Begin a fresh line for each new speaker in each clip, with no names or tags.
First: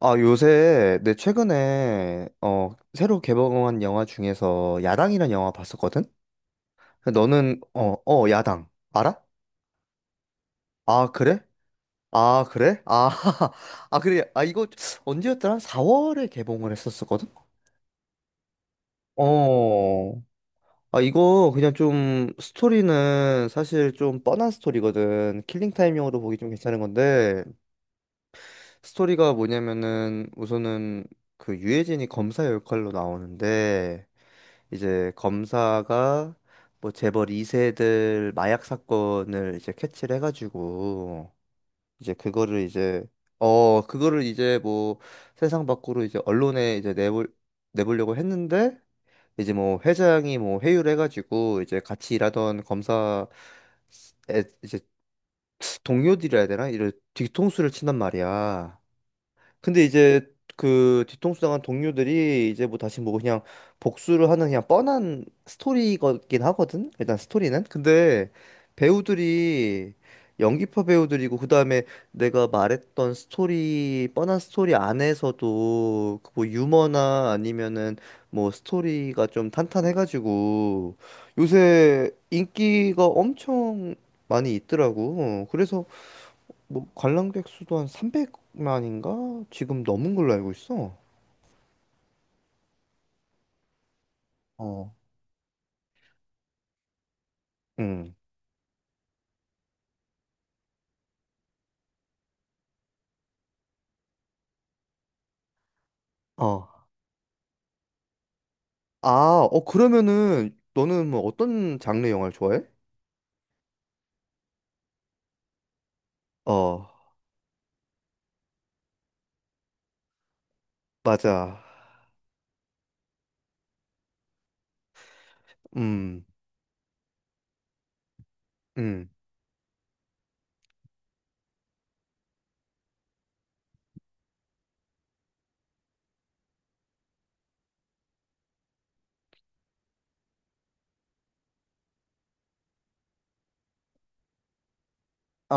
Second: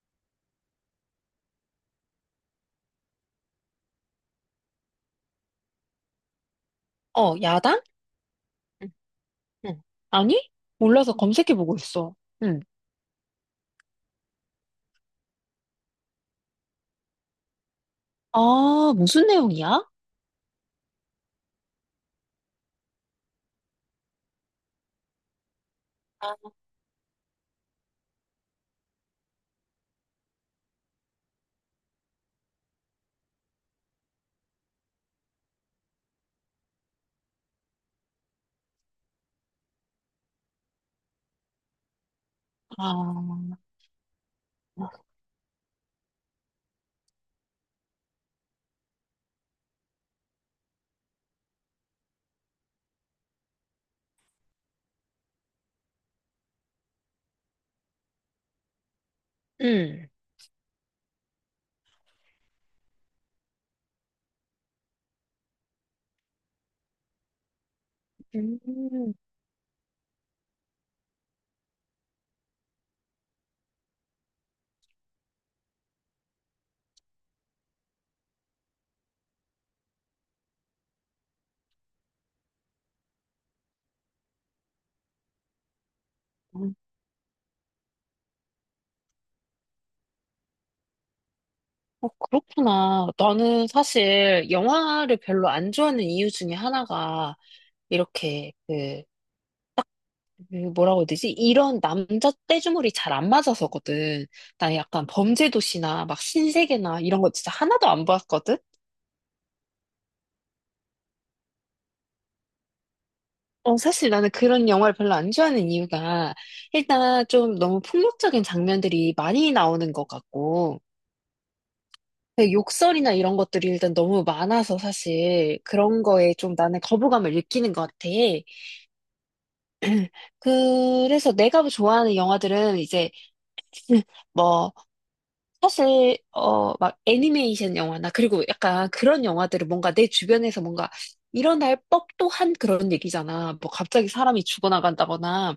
아, 요새, 내 최근에, 새로 개봉한 영화 중에서 야당이란 영화 봤었거든?
어,
너는,
야당?
야당.
응,
알아?
응. 아니?
아,
몰라서
그래?
검색해보고 있어.
아,
응.
그래? 아, 아, 그래. 아, 이거 언제였더라? 한 4월에 개봉을 했었었거든?
아, 무슨 내용이야?
어. 아, 이거 그냥 좀 스토리는 사실 좀 뻔한 스토리거든. 킬링타임용으로 보기 좀 괜찮은 건데, 스토리가 뭐냐면은 우선은 그 유해진이 검사 역할로 나오는데, 이제 검사가 뭐 재벌 2세들 마약 사건을 이제 캐치를 해가지고 이제 그거를 이제
아,
어 그거를 이제 뭐 세상 밖으로 이제 언론에 이제 내볼 내보려고 했는데 이제 뭐 회장이 뭐 회유를 해가지고 이제 같이 일하던 검사 에 이제 동료들이라 해야 되나 이런 뒤통수를 친단 말이야. 근데
응.
이제 그 뒤통수 당한 동료들이 이제 뭐 다시 뭐 그냥 복수를 하는 그냥 뻔한 스토리이긴 하거든. 일단 스토리는. 근데
음,
배우들이 연기파 배우들이고, 그다음에 내가 말했던 스토리 뻔한 스토리 안에서도 그뭐 유머나 아니면은 뭐 스토리가 좀 탄탄해가지고 요새 인기가 엄청 많이 있더라고. 어, 그래서 뭐 관람객 수도 한 300만인가? 지금 넘은 걸로 알고 있어.
어, 그렇구나. 나는 사실
어.
영화를 별로 안 좋아하는 이유 중에 하나가
응.
이렇게 그 뭐라고 해야 되지? 이런 남자 떼주물이 잘 안 맞아서거든. 나 약간 범죄도시나 막
어.
신세계나 이런 거 진짜 하나도 안 봤거든?
아, 그러면은 너는 뭐 어떤 장르 영화를 좋아해?
어, 사실 나는 그런 영화를 별로 안 좋아하는 이유가
어,
일단 좀 너무 폭력적인 장면들이 많이 나오는 것 같고
맞아.
그 욕설이나 이런 것들이 일단 너무 많아서 사실 그런
음.
거에 좀 나는 거부감을 느끼는 것 같아.
음.
그래서 내가 좋아하는 영화들은 이제 뭐 사실 어 막 애니메이션 영화나 그리고 약간 그런 영화들은 뭔가 내 주변에서 뭔가 일어날 법도 한 그런 얘기잖아. 뭐 갑자기 사람이 죽어나간다거나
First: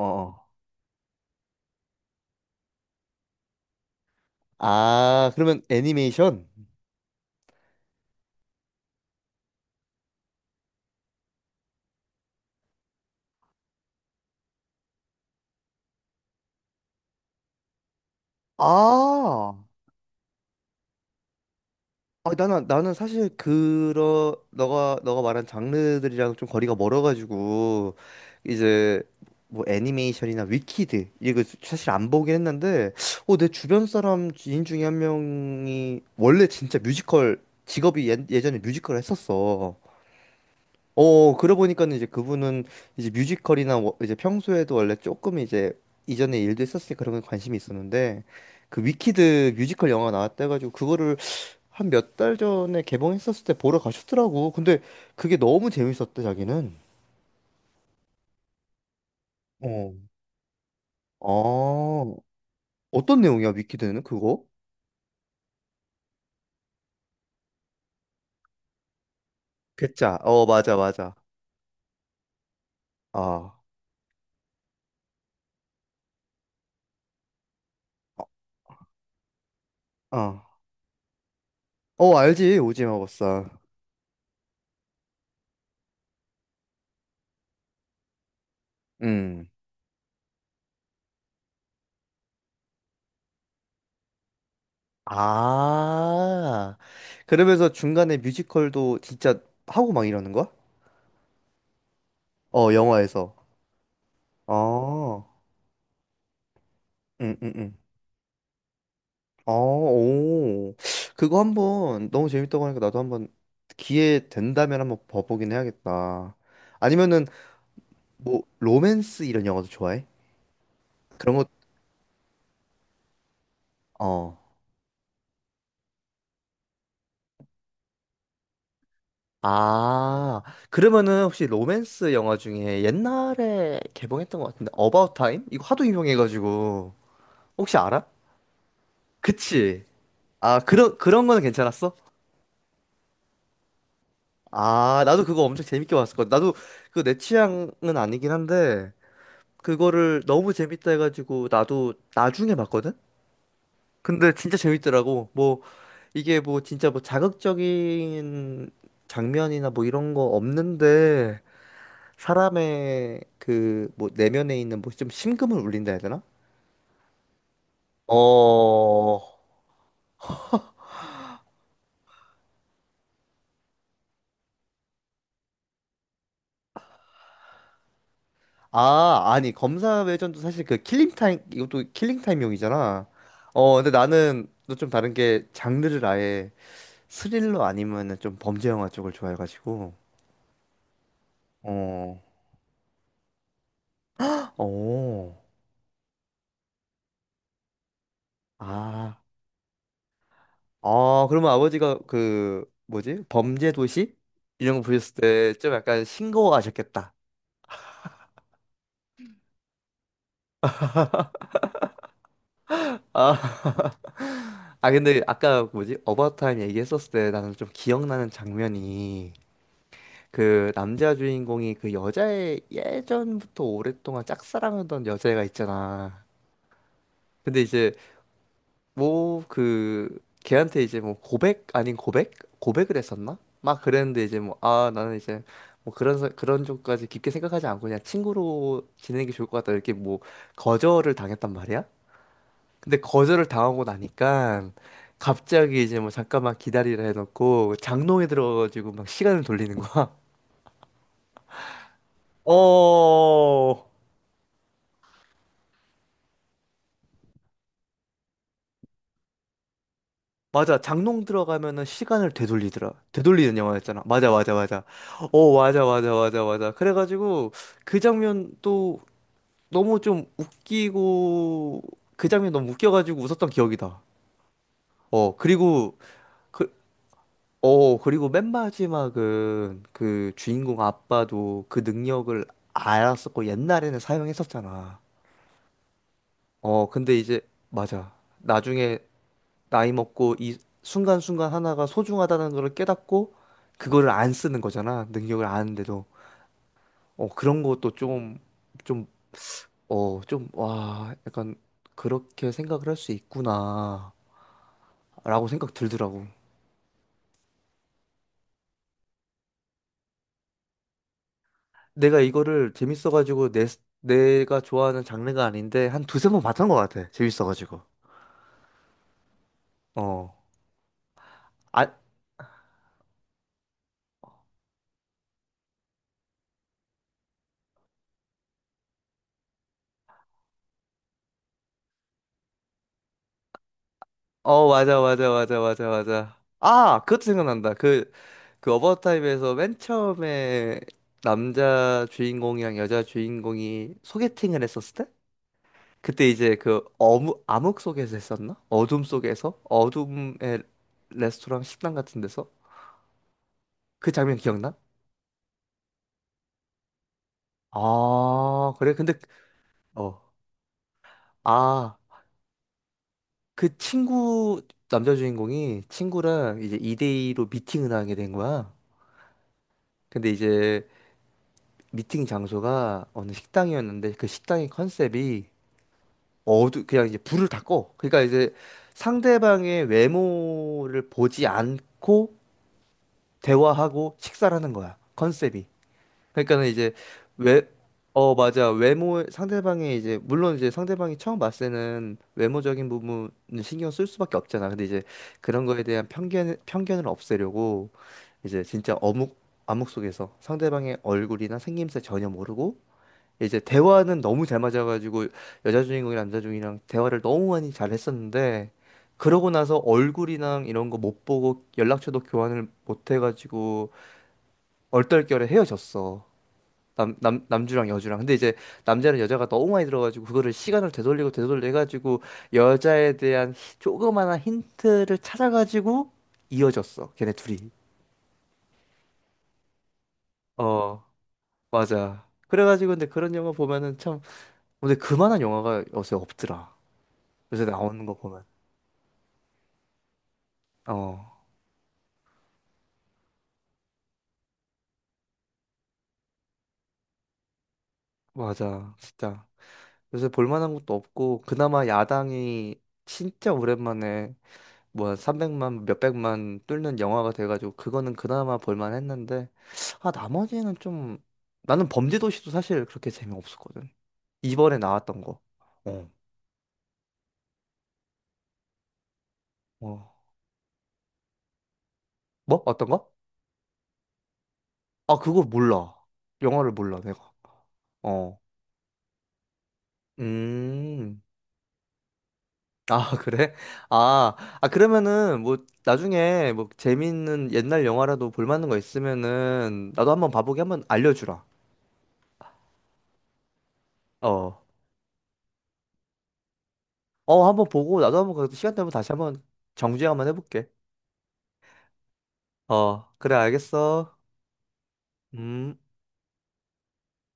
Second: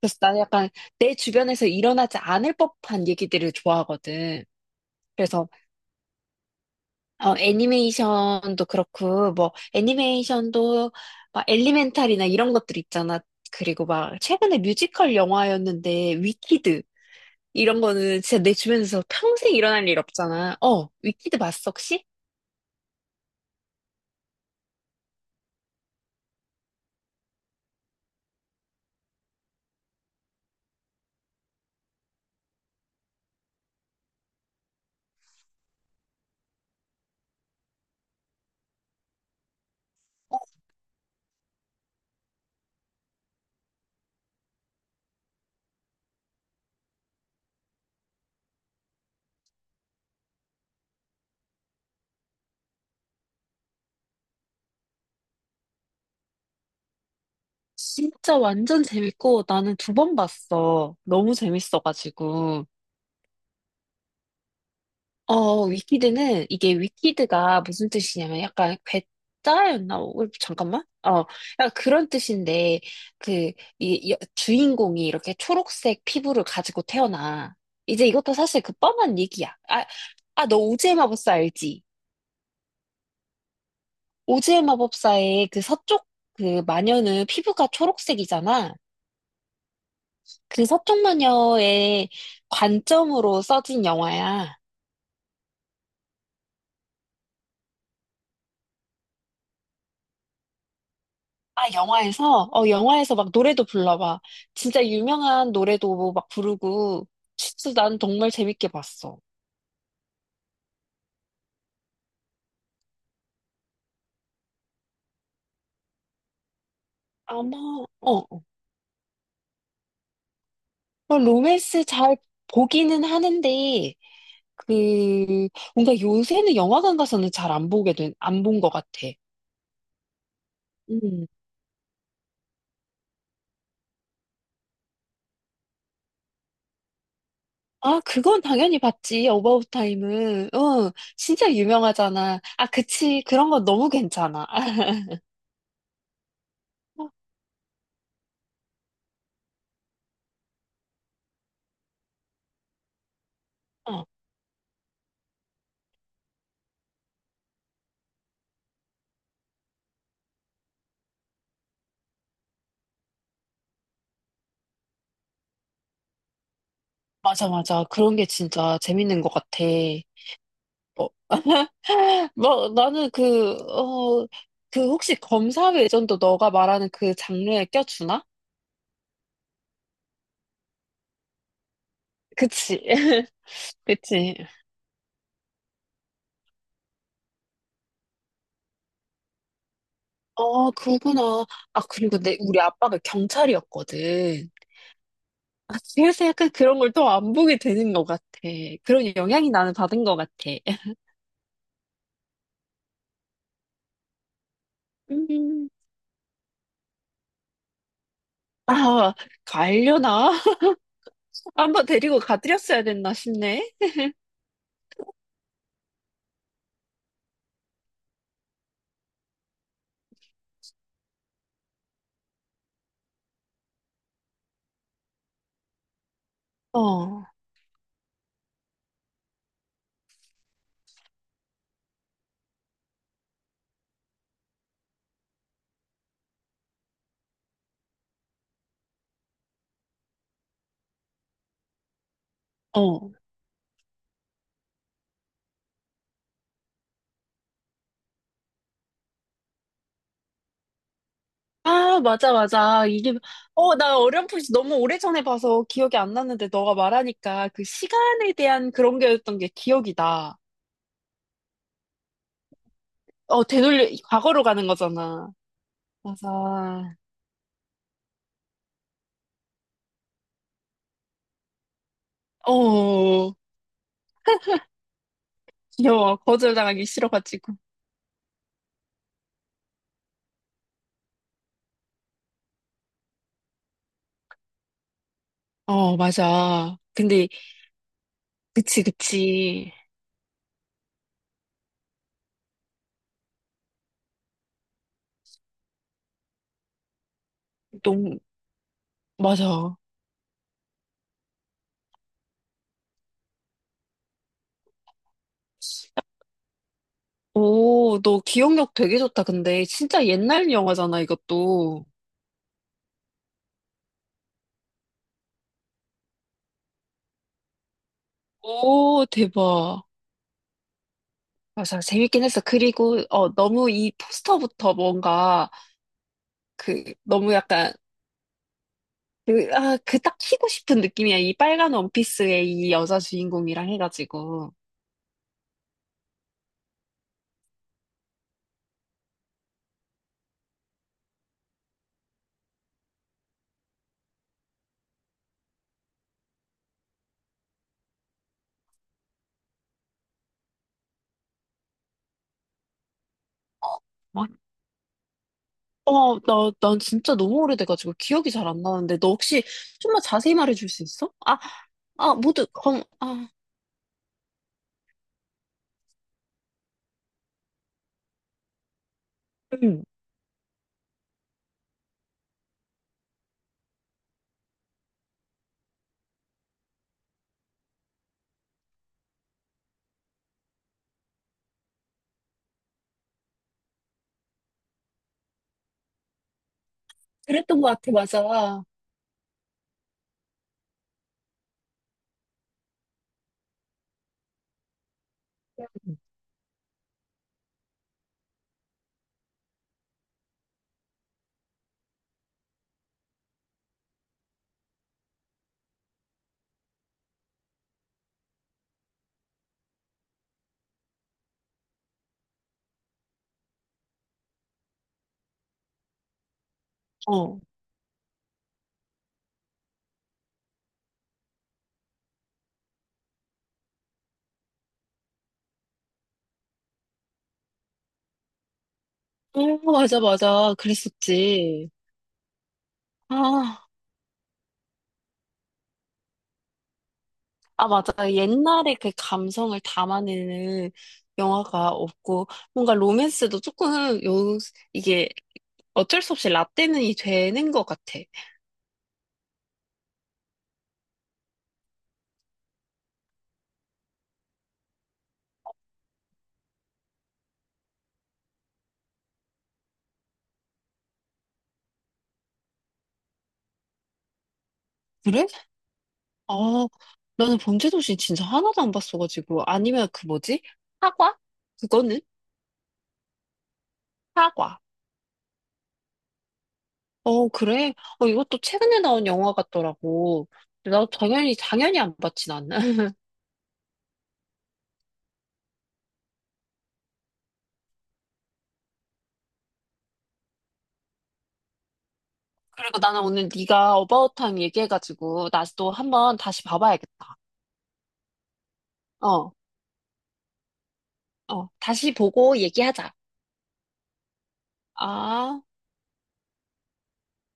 그래서 나는 약간 내 주변에서 일어나지 않을 법한 얘기들을 좋아하거든.
아,
그래서
그러면 애니메이션?
어, 애니메이션도 그렇고 뭐 애니메이션도 막 엘리멘탈이나 이런 것들 있잖아. 그리고 막 최근에 뮤지컬 영화였는데 위키드 이런 거는 진짜 내 주변에서 평생
아.
일어날 일 없잖아. 어, 위키드 봤어 혹시?
아, 나는 사실 그러 너가 말한 장르들이랑 좀 거리가 멀어가지고 이제 뭐 애니메이션이나 위키드 이거 사실 안 보긴 했는데 어 내 주변 사람 지인 중에 한 명이 원래 진짜 뮤지컬 직업이 예전에 뮤지컬을 했었어. 어 그러고 보니까는 이제 그분은 이제 이제 평소에도 원래 조금 이제 이전에 일도 했었으니까 그런 거에 관심이 있었는데, 그 위키드 뮤지컬 영화 나왔다 해가지고 그거를 한 몇 달 전에 개봉했었을 때 보러 가셨더라고. 근데 그게 너무 재밌었대, 자기는.
진짜 완전 재밌고 나는
어,
두 번 봤어. 너무
어,
재밌어가지고.
어떤 내용이야, 위키드는 그거?
어, 위키드는 이게 위키드가 무슨 뜻이냐면 약간 괴짜였나? 어,
괴짜. 어, 맞아,
잠깐만.
맞아.
어, 약간 그런 뜻인데 그
아,
주인공이 이렇게 초록색 피부를 가지고 태어나. 이제
어.
이것도 사실 그 뻔한 얘기야. 아,
어,
아, 너 오즈의 마법사 알지?
어, 알지, 오징어 버사.
오즈의 마법사의 그 서쪽 그 마녀는 피부가 초록색이잖아.
음.
그 서쪽 마녀의 관점으로 써진 영화야.
아, 그러면서 중간에 뮤지컬도 진짜 하고 막 이러는 거야?
아, 영화에서? 어,
어,
영화에서 막
영화에서.
노래도 불러봐. 진짜
어,
유명한 노래도 뭐 막 부르고,
응, 응, 응.
진짜 난 정말 재밌게 봤어.
아, 오. 그거 한번 너무 재밌다고 하니까 나도 한번 기회 된다면 한번 봐보긴 해야겠다. 아니면은
아마, 어,
뭐
어.
로맨스 이런 영화도 좋아해?
뭐
그런 거.
로맨스 잘 보기는 하는데,
어.
그, 뭔가 요새는 영화관 가서는 잘 안 보게 된, 안 본 것 같아.
아, 그러면은
음.
혹시 로맨스 영화 중에 옛날에 개봉했던 것 같은데 어바웃 타임? 이거 하도 유명해가지고 혹시
아,
알아?
그건 당연히 봤지. 어바웃
그치?
타임은.
아,
응,
그런 거는
진짜
괜찮았어?
유명하잖아. 아, 그치. 그런 건 너무 괜찮아.
아, 나도 그거 엄청 재밌게 봤었거든. 나도 그 내 취향은 아니긴 한데 그거를 너무 재밌다 해가지고 나도 나중에 봤거든?
어,
근데 진짜 재밌더라고. 뭐 이게 뭐 진짜 뭐 자극적인 장면이나 뭐 이런 거 없는데 사람의 그 뭐 내면에 있는 뭐 좀 심금을 울린다 해야 되나?
맞아, 맞아. 그런 게 진짜
어.
재밌는 것 같아. 어, 나는 그, 그 혹시 검사 외전도 너가 말하는 그 장르에 껴주나?
아, 아니 검사 외전도 사실 그 킬링 타임, 이것도 킬링
그치.
타임용이잖아. 어, 근데
그치.
나는 또 좀 다른 게, 장르를 아예 스릴러 아니면은 좀 범죄 영화 쪽을 좋아해가지고.
어, 그거구나. 아, 그리고
어.
우리 아빠가 경찰이었거든.
어.
아, 그래서 약간 그런 걸 또 안 보게 되는 것 같아. 그런
아,
영향이 나는 받은 것 같아.
아, 그러면 아버지가 그 뭐지? 범죄 도시 이런 거 보셨을 때
음.
좀 약간 싱거워하셨겠다.
아, 갈려나? 한번 데리고 가드렸어야 됐나 싶네.
아, 아 근데 아까 뭐지? 어바웃 타임 얘기했었을 때 나는 좀 기억나는 장면이, 그 남자 주인공이 그 여자의 예전부터 오랫동안 짝사랑하던 여자애가 있잖아.
어,
근데 이제 뭐 그 걔한테 이제 뭐 고백 아닌 고백 고백을 했었나? 막 그랬는데 이제 뭐 아 나는 이제 뭐 그런 쪽까지 깊게 생각하지 않고 그냥 친구로 지내는 게 좋을 것 같다 이렇게 뭐 거절을 당했단 말이야. 근데
어.
거절을 당하고 나니까 갑자기 이제 뭐 잠깐만 기다리라 해놓고 장롱에 들어가지고 막 시간을 돌리는 거야.
아, 맞아, 맞아. 이게, 어,
어,
나 어렴풋이 너무 오래전에 봐서 기억이 안 났는데 너가 말하니까 그 시간에 대한 그런 게였던 게 기억이 나.
맞아. 장롱 들어가면은 시간을 되돌리더라.
어,
되돌리는
되돌려,
영화였잖아. 맞아,
과거로
맞아,
가는
맞아.
거잖아.
어, 맞아, 맞아, 맞아, 맞아.
맞아.
그래가지고 그 장면도 너무 좀 웃기고, 그 장면 너무 웃겨가지고
어,
웃었던 기억이다. 어, 그리고
귀여워.
그,
거절당하기 싫어가지고.
그리고 맨 마지막은 그 주인공 아빠도 그 능력을 알았었고 옛날에는 사용했었잖아.
어, 맞아.
어, 근데
근데,
이제 맞아.
그치,
나중에
그치.
나이 먹고 이 순간순간 하나가 소중하다는 걸 깨닫고 그거를 안 쓰는 거잖아. 능력을 아는데도. 어, 그런 것도
너무,
좀, 좀,
맞아.
어, 좀, 와, 약간 그렇게 생각을 할 수 있구나. 라고 생각 들더라고.
오, 너 기억력 되게 좋다. 근데, 진짜 옛날 영화잖아, 이것도.
내가 이거를 재밌어가지고 내가 좋아하는 장르가 아닌데 한 두세 번 봤던 것 같아. 재밌어가지고.
오, 대박.
어.
맞아,
아,
재밌긴 했어. 그리고, 어, 너무 이 포스터부터 뭔가, 그, 너무 약간, 그, 그 딱 키고 싶은 느낌이야. 이 빨간 원피스의 이 여자 주인공이랑 해가지고.
어, 맞아, 맞아, 맞아, 맞아, 맞아. 아, 그것도 생각난다. 그 어바웃 타임에서 맨 처음에 남자 주인공이랑 여자 주인공이 소개팅을 했었을 때? 그때 이제 그 암흑 속에서 했었나? 어둠 속에서? 어둠의 레스토랑 식당 같은 데서? 그
어,
장면 기억나?
어, 난 진짜 너무 오래돼가지고 기억이 잘 안
아, 그래?
나는데, 너
근데,
혹시 좀만
어,
자세히 말해줄 수 있어? 아,
아,
아, 아,
그 친구, 남자 주인공이 친구랑 이제 2대2로 미팅을 하게 된 거야.
응.
근데 이제 미팅 장소가 어느 식당이었는데 그 식당의 컨셉이 어두 그냥 이제 불을 다 꺼. 그러니까 이제 상대방의 외모를 보지 않고 대화하고 식사를 하는 거야. 컨셉이. 그러니까는 이제 외
그랬던 것 같아, 맞아.
어,
어.
맞아. 외모, 상대방의 이제, 물론 이제 상대방이 처음 봤을 때는 외모적인 부분을 신경 쓸 수밖에 없잖아. 근데 이제 그런 거에 대한 편견을 없애려고 이제 진짜 암묵 속에서 상대방의 얼굴이나 생김새 전혀 모르고 이제 대화는 너무 잘 맞아가지고 여자 주인공이 남자 주인공이랑 대화를 너무 많이 잘 했었는데 그러고 나서 얼굴이랑 이런 거 못 보고 연락처도 교환을 못 해가지고 얼떨결에 헤어졌어. 남주랑 여주랑. 근데 이제 남자는 여자가 너무 많이 들어가지고 그거를 시간을 되돌리고 되돌려 해가지고 여자에 대한 조그마한 힌트를 찾아가지고 이어졌어. 걔네 둘이.
어, 맞아, 맞아.
어,
그랬었지.
맞아. 그래가지고 근데 그런 영화
아.
보면은 참 근데 그만한 영화가 요새 없더라. 요새
아, 맞아.
나오는 거 보면.
옛날에 그 감성을 담아내는
어,
영화가 없고, 뭔가 로맨스도 조금, 이게 어쩔 수 없이 라떼는이 되는 것 같아.
맞아. 진짜. 요새 볼만한 것도 없고, 그나마 야당이 진짜 오랜만에 뭐 300만, 몇백만 뚫는 영화가 돼가지고, 그거는 그나마 볼만했는데, 아, 나머지는 좀, 나는 범죄도시도 사실 그렇게 재미없었거든. 이번에 나왔던
그래?
거. 어,
아, 나는 범죄도시 진짜 하나도 안 봤어가지고. 아니면 그
어.
뭐지? 사과? 그거는?
뭐? 어떤 거?
사과.
아, 그거 몰라. 영화를 몰라,
어,
내가.
그래? 어,
어.
이것도 최근에 나온 영화 같더라고. 근데 나
음.
당연히, 당연히 안 봤지, 나는.
아, 그래? 아, 아, 그러면은, 뭐, 나중에, 뭐, 재밌는 옛날 영화라도 볼 만한 거 있으면은, 나도 한번 봐보게 한번 알려주라.
그리고 나는 오늘 네가 어바웃 타임
어.
얘기해가지고, 나도 한번 다시 봐봐야겠다.
어, 한번 보고, 나도 한번, 그 시간 되면 다시
어.
한번 정주행 한번 해볼게.
어, 다시 보고 얘기하자.
어, 그래, 알겠어.
아.
음.